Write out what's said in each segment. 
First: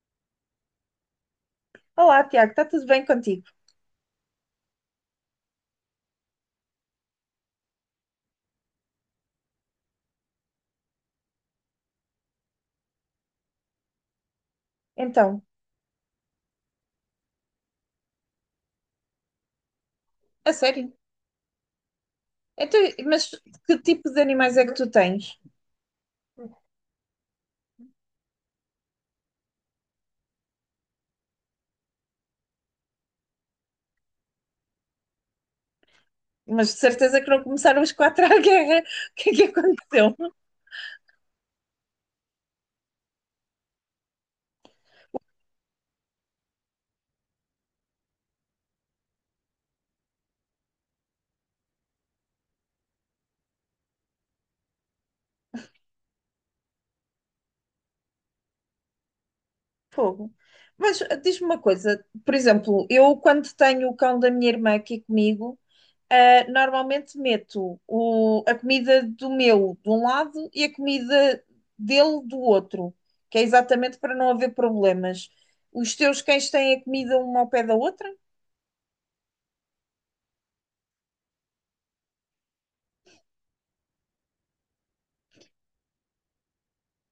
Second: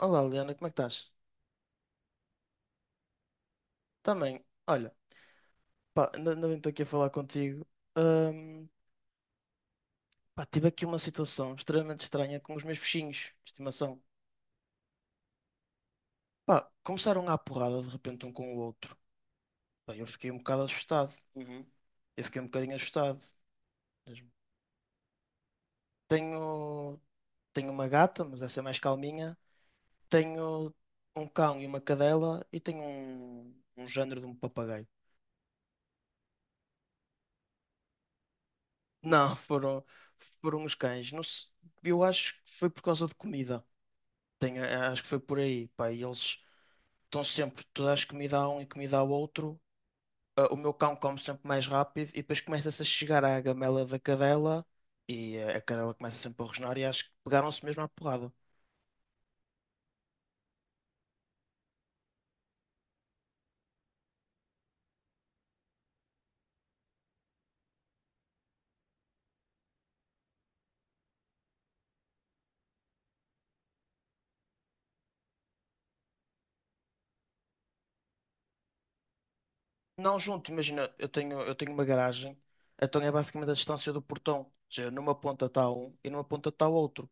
Olá, Liana, como é que estás? Olá, Tiago, está tudo bem contigo? Também, olha, pá, ainda bem que estou aqui a falar contigo. Ahm, pá, tive aqui uma situação extremamente estranha com os meus peixinhos de estimação. Então, Pá, começaram à porrada de repente um com o outro. Pá, eu fiquei um a bocado sério? assustado. Uhum. Eu fiquei um bocadinho Então, assustado mas que tipo de mesmo. animais é que tu tens? Tenho, tenho uma gata, mas essa é mais calminha. Tenho um cão e uma cadela e tenho um género de um papagaio. Mas de certeza que não começaram os quatro à guerra. O que é Não, que aconteceu? foram os cães. Eu acho que foi por causa de comida. Acho que foi por aí, pá. E eles estão sempre, tu dás comida a um e comida ao outro. Ah, o meu cão come sempre mais rápido e depois começa-se a chegar à gamela da cadela e a cadela começa sempre a rosnar e acho que pegaram-se mesmo à porrada. Fogo. Mas diz-me uma coisa, por exemplo, eu quando tenho o cão da minha irmã aqui comigo, normalmente meto a comida do meu de um lado e a comida dele do outro, que é exatamente para não haver problemas. Os teus cães têm a comida uma ao pé da outra? Não junto, imagina, eu tenho uma garagem, então é basicamente a distância do portão. Ou seja, numa ponta está um e numa ponta está o outro.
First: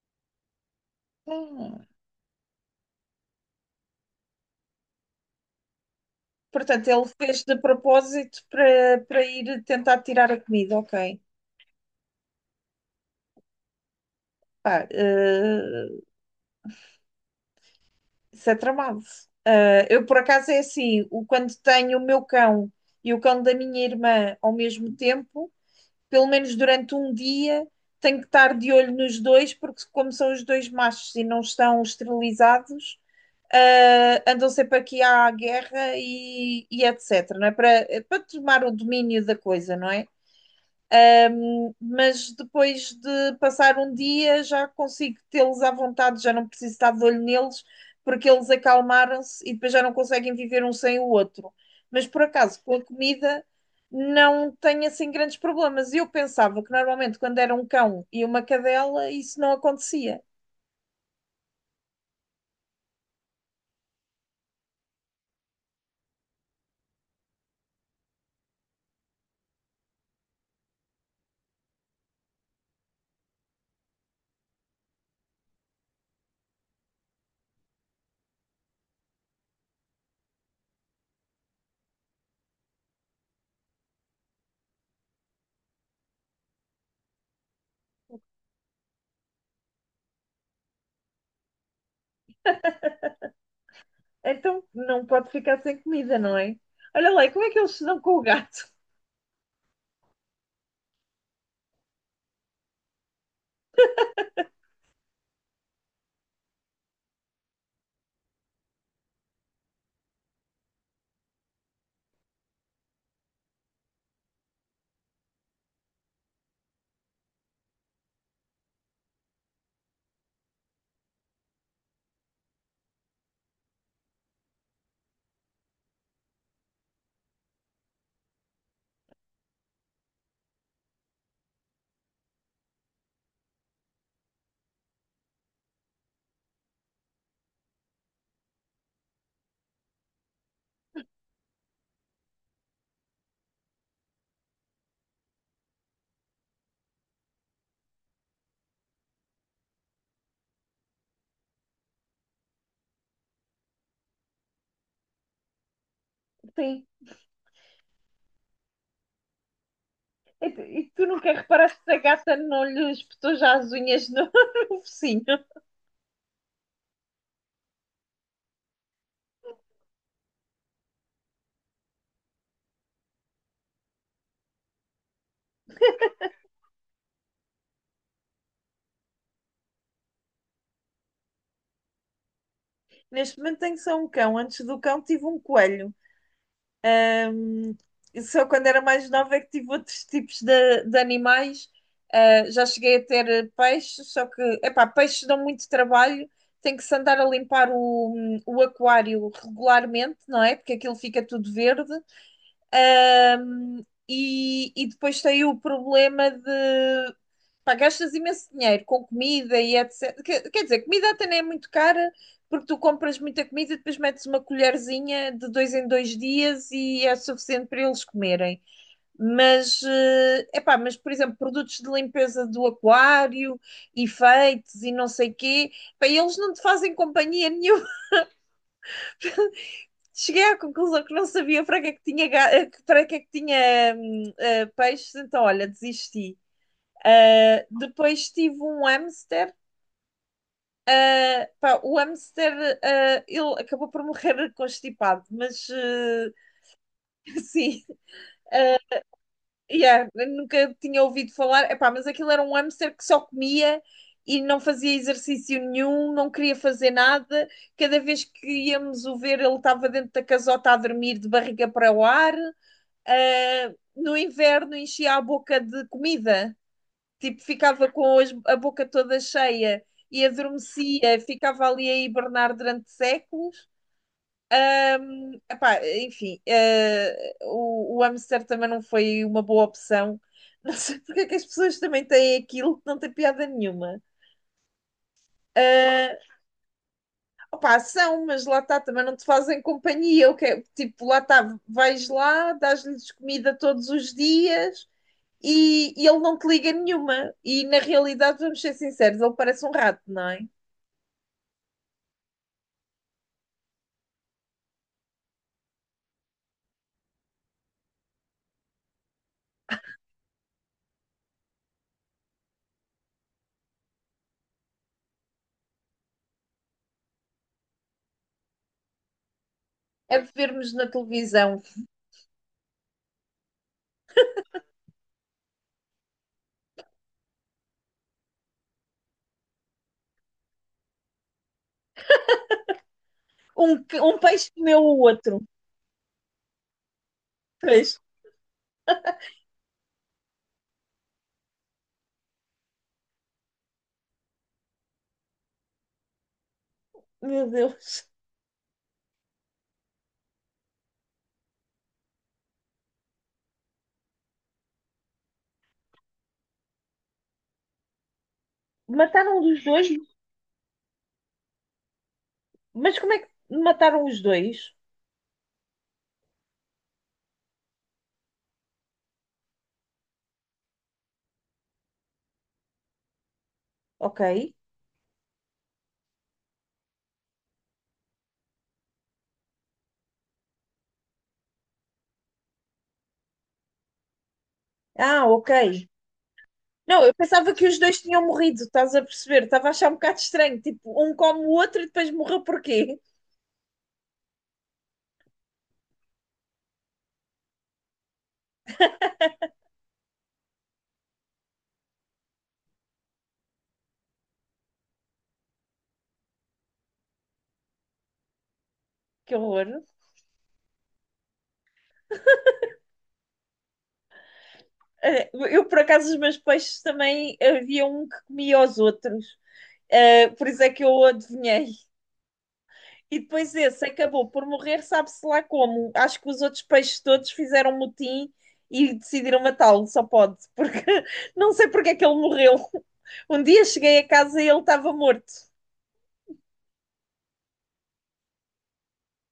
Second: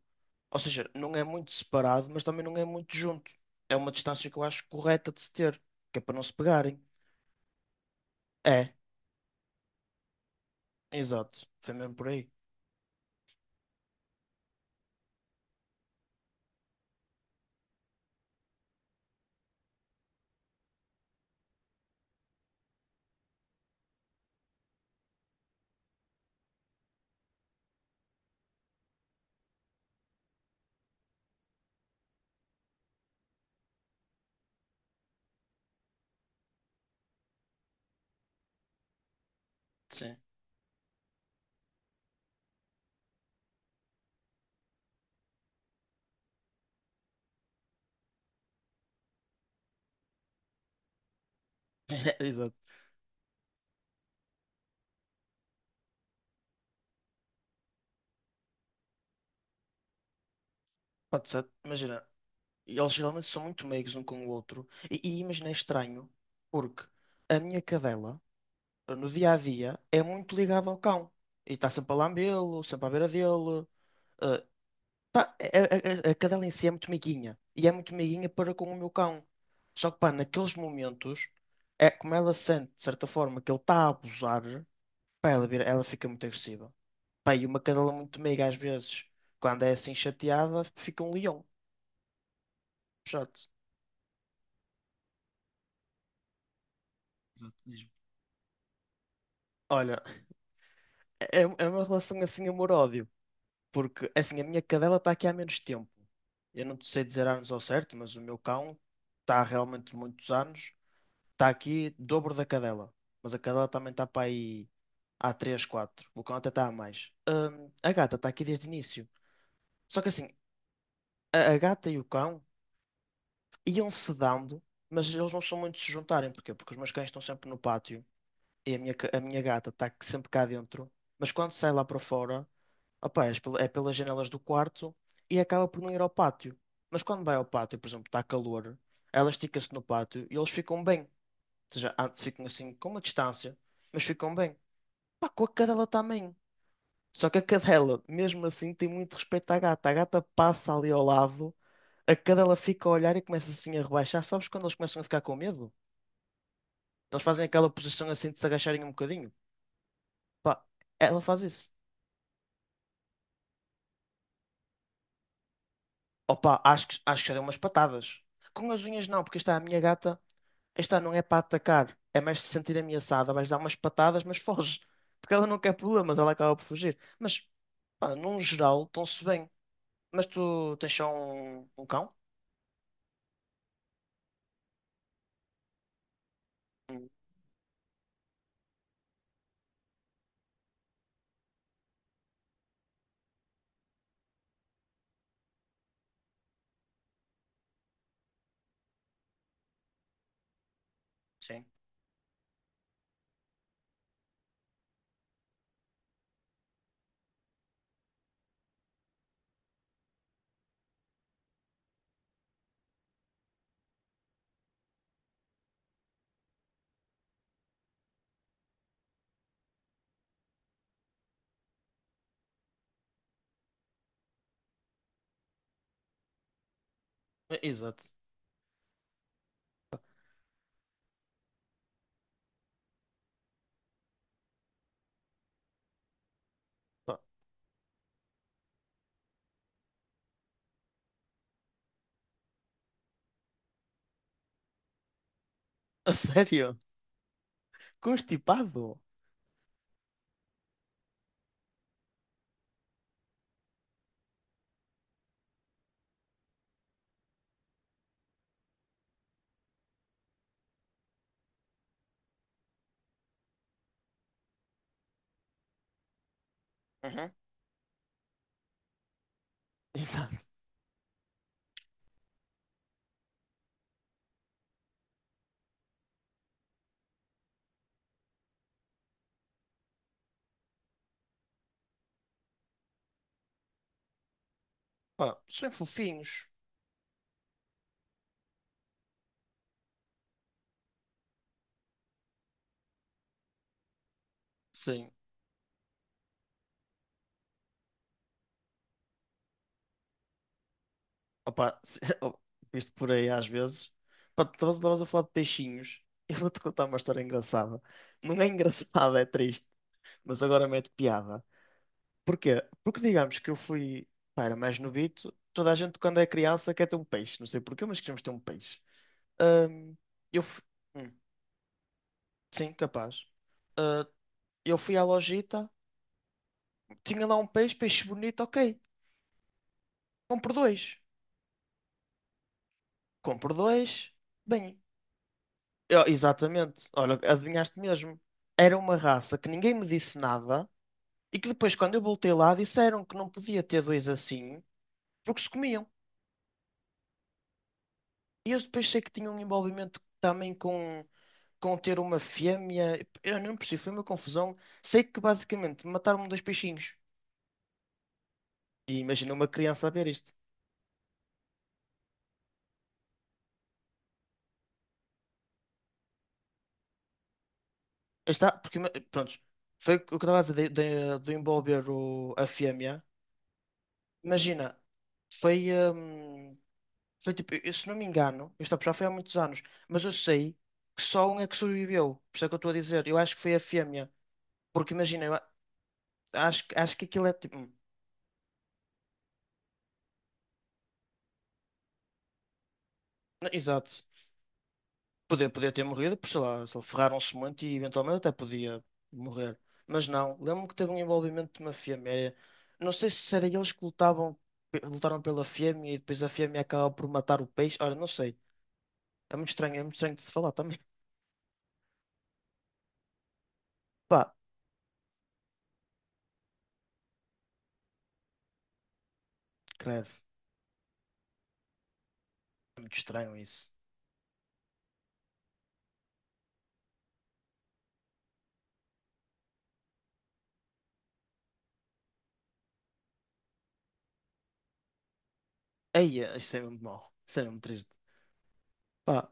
Ou seja, não é muito Hum. separado, mas também não é muito junto. É uma distância que eu acho correta de se ter, que é para não se pegarem. Portanto, ele fez de propósito É, para ir tentar tirar a comida, ok. exato. Foi mesmo por aí. Pá, isso é tramado. Eu, por acaso, é assim, o, quando tenho o meu cão e o cão da minha irmã ao mesmo tempo, pelo menos durante um dia, tenho que estar de olho nos dois, porque como são os dois machos e não estão esterilizados, andam sempre aqui à guerra e etc, não é? Para tomar o domínio da coisa, não é? Sim, Mas depois de passar um dia já consigo tê-los à vontade, já não preciso estar de olho neles, porque eles acalmaram-se e depois já não conseguem viver um sem o outro. Mas por exato. acaso, com a comida, não tenho assim grandes problemas. Eu pensava que normalmente quando era um cão e uma cadela, isso não acontecia. Pode ser, imagina, eles geralmente são muito meigos um com o outro. E imagina, é estranho, porque a minha cadela, no dia a dia, é muito ligada ao cão. E está sempre a lambê-lo, sempre à beira dele. eh, pá, a cadela em si é muito meiguinha. E é muito meiguinha para com o meu cão. Só que, pá, naqueles momentos, é como ela sente, de certa forma, que ele está a abusar, pá, ela fica muito agressiva. Pá, e uma cadela muito meiga, às vezes, quando é assim chateada, fica um leão. Chato. Então não pode ficar sem comida, não é? Olha lá, e como é Exato, que eles se diz-me. dão com o gato? Olha, é uma relação assim amor-ódio, porque assim, a minha cadela está aqui há menos tempo. Eu não te sei dizer anos ao certo, mas o meu cão está realmente muitos anos, está aqui dobro da cadela. Mas a cadela também está para aí há 3, 4. O cão até está a mais. A gata está aqui desde o início. Só que assim, a gata e o cão iam se dando, mas eles não são muito de se juntarem. Porquê? Porque os meus cães estão sempre no pátio e a minha, a minha gata está sempre cá dentro, mas quando sai lá para fora, opá, é pelas janelas do quarto e acaba por não ir ao pátio. Mas quando vai ao pátio, por exemplo, está calor, ela estica-se no pátio e eles ficam bem. Ou seja, antes ficam assim com uma distância, mas ficam bem. Pá, com a cadela também. Só que a cadela, mesmo assim, tem muito respeito à gata. A gata passa ali ao lado, a cadela fica a olhar e começa assim a rebaixar. Sabes quando eles começam a ficar com medo? Sim. Eles fazem aquela posição assim de se agacharem um bocadinho. E tu Pá, e tu ela nunca faz isso. reparaste se a gata não lhe espetou já as unhas no no focinho? Opa, acho que já dei umas patadas. Com as unhas não, porque esta é a minha gata, esta não é para atacar, é mais se sentir ameaçada, vais dar umas patadas, mas foge. Porque ela não quer problemas, ela acaba por fugir. Mas, pá, num geral, estão-se bem. Mas tu tens só um cão? Neste momento tenho só um cão. Antes do cão tive um coelho. Hum. Hum. E só quando era mais nova é que tive outros tipos de animais. Ah, já cheguei a ter peixes, só que, epá, peixes dão muito trabalho. Tem que se andar a limpar o aquário regularmente, não é? Porque aquilo fica tudo Sim. verde. E, depois tem o problema de pá, gastas imenso dinheiro com comida e etc. Quer dizer, comida até nem é muito cara, porque tu compras muita comida e depois metes uma colherzinha de dois em dois dias e é suficiente para eles comerem. Mas, é pá, mas por exemplo, produtos de limpeza do aquário, efeitos e não sei quê, pá, eles não te fazem companhia nenhuma. exato. Cheguei à conclusão que não sabia para que é que tinha, para que é que tinha peixes, então olha, desisti. Pá, Ah, depois tive um hamster. Ah, pá, o hamster, ele acabou por morrer constipado, mas a sério? sim, ah, Constipado? yeah, nunca tinha ouvido falar. Epá, mas aquilo era um hamster que só comia e não fazia exercício nenhum, não queria fazer nada. Cada vez que íamos o ver, ele estava dentro da casota a dormir de barriga para o ar. No inverno enchia a boca de comida, Uhum. tipo, ficava com a boca toda cheia e Exato. adormecia, ficava ali a hibernar durante séculos. Epá, enfim, o, hamster também não foi uma boa opção. Não sei porque é que as pessoas também têm aquilo que não tem piada nenhuma. Pá, são Ah, fofinhos. opá, são, mas lá está, também não te fazem companhia. O que é- tipo, lá está, vais lá, dás-lhes comida todos os dias, Sim. e ele não te liga nenhuma. E na realidade, vamos ser sinceros, ele parece um rato, não é? Opa, visto por aí às vezes. Pá, tu estavas a falar de peixinhos. Eu vou-te contar uma história engraçada. Não é engraçada, é triste. Mas agora mete piada. Porquê? Porque digamos que eu fui. Pá, era mais novito. Toda a gente, quando é criança, quer ter um peixe. Não sei porquê, mas queremos ter um peixe. Ahm, É de eu fui. vermos na hum, televisão sim, capaz. Ah, eu fui à lojita. Tinha lá um peixe, peixe bonito, ok. Compro dois. Compro um, dois. um peixe Bem. comeu o outro. Exatamente. Olha, adivinhaste Peixe, mesmo. Era uma raça que ninguém me disse nada e que depois, quando eu voltei lá, disseram que não podia ter dois assim porque se comiam. meu Deus. E eu depois sei que tinha um envolvimento também com ter uma fêmea. Eu não percebi, foi uma confusão. Sei que basicamente mataram-me dois peixinhos. E imagina Mataram uma os criança dois, a ver isto. mas como é que mataram os dois? Está, porque, pronto, foi o que eu estava a dizer de envolver a fêmea. Ok. Imagina, foi. Foi tipo, eu, se não me engano, isto já foi há muitos anos, mas eu sei que só um é que sobreviveu. Por isso é que eu estou a dizer. Eu acho que foi a fêmea. Porque Ah, imagina, ok. Acho Não, que eu aquilo é pensava tipo. que os dois tinham morrido, estás a perceber? Estava a achar um bocado estranho. Tipo, um come o outro e depois morreu porquê? Exato. Podia ter morrido, por sei lá, se ele ferraram-se muito e eventualmente até podia morrer. Mas não, lembro-me que teve um envolvimento de uma fêmea. Não sei se era eles que lutavam, lutaram pela fêmea e depois a fêmea acaba por matar o peixe. Ora, não sei. Que horror. É muito estranho de se falar também. Pá, Eu, por acaso, os meus peixes também havia um que comia os outros. credo. Por isso é que eu o adivinhei. É muito E estranho depois isso. esse acabou por morrer, sabe-se lá como. Acho que os outros peixes todos fizeram motim e decidiram matá-lo, só pode, porque não sei porque é que ele morreu. Um dia cheguei a casa e ele estava morto. Ei, é, isto é mesmo mau. Isto é mesmo triste. Pá,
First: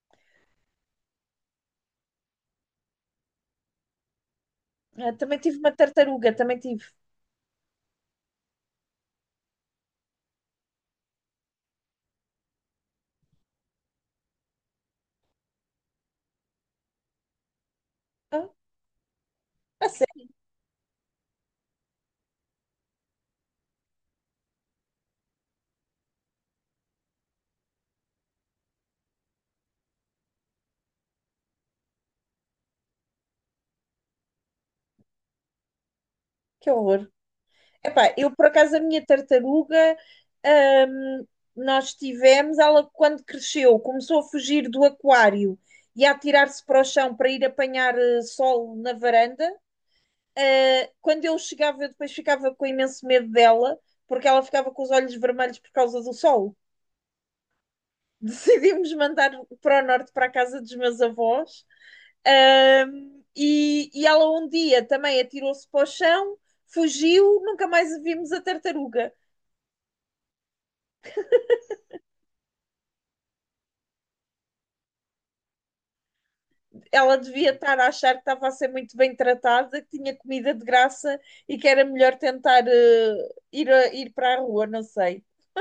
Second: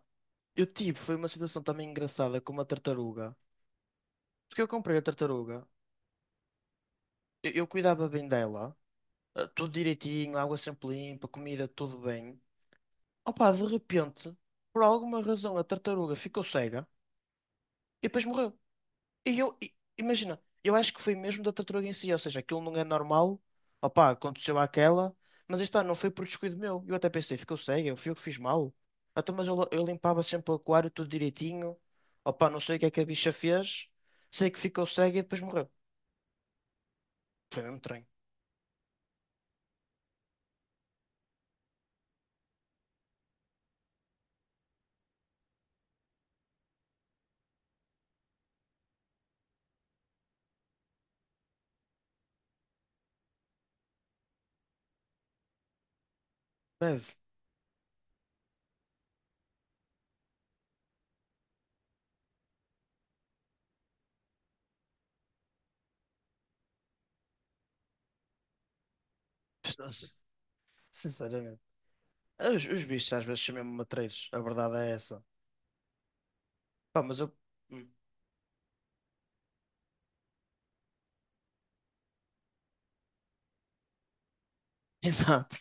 eu tive, foi uma situação também engraçada com uma tartaruga. Porque eu comprei a Ah, também tartaruga, tive uma tartaruga, também tive. Eu cuidava bem dela, tudo direitinho, água sempre limpa, comida tudo bem. Opa, de repente, por alguma razão, a tartaruga ficou cega e depois Ah, morreu. A sério, Imagina, eu acho que foi mesmo da tartaruga em si, ou seja, aquilo não é normal, opá, aconteceu aquela, mas aí está, não foi por descuido meu. Eu até pensei, ficou cega, eu fui eu que fiz mal. Ah, então, eu limpava sempre o aquário tudo direitinho, opá, não sei o que é que a bicha fez, sei que ficou cega e depois morreu. que horror. Foi mesmo estranho. Epá, eu por acaso a minha tartaruga, hum, nós tivemos, ela quando cresceu começou a fugir do aquário e a atirar-se para o chão para ir apanhar sol na varanda. Quando eu chegava, eu depois ficava com imenso medo dela, porque ela ficava com os olhos vermelhos por causa do sol. Breve. Decidimos mandar para o norte, para a casa dos meus avós. E ela um dia também atirou-se para o chão, fugiu, nunca mais a vimos a tartaruga. Sinceramente. Os bichos às vezes são mesmo matreiros, a verdade é essa. Pá, Ela mas eu. devia estar a Hum. achar que estava a ser muito bem tratada, que tinha comida de graça e que era melhor tentar ir, ir para a rua, não sei. Exato.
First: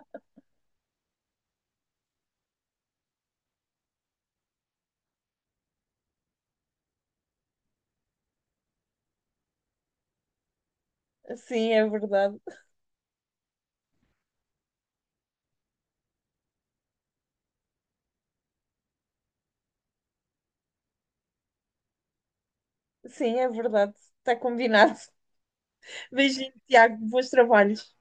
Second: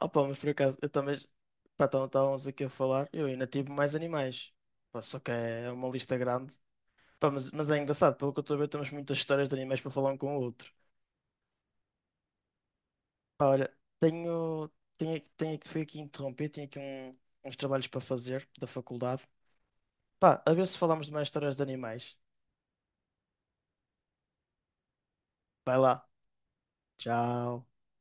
Opa, mas por acaso, eu também. Pá, então estávamos aqui a falar, eu ainda tive mais animais. Pá, só que é uma lista grande. Pá, mas é engraçado, pelo que eu estou a ver, temos muitas histórias de animais para falar um com o outro. Sim, é verdade. Pá, olha, tenho. Tenho que fui aqui interromper, tenho aqui uns trabalhos para fazer da faculdade. Pá, a ver se falamos de mais histórias de animais. Sim, é verdade. Está combinado. Vai lá. Beijinho, Tiago. Bons Tchau. trabalhos.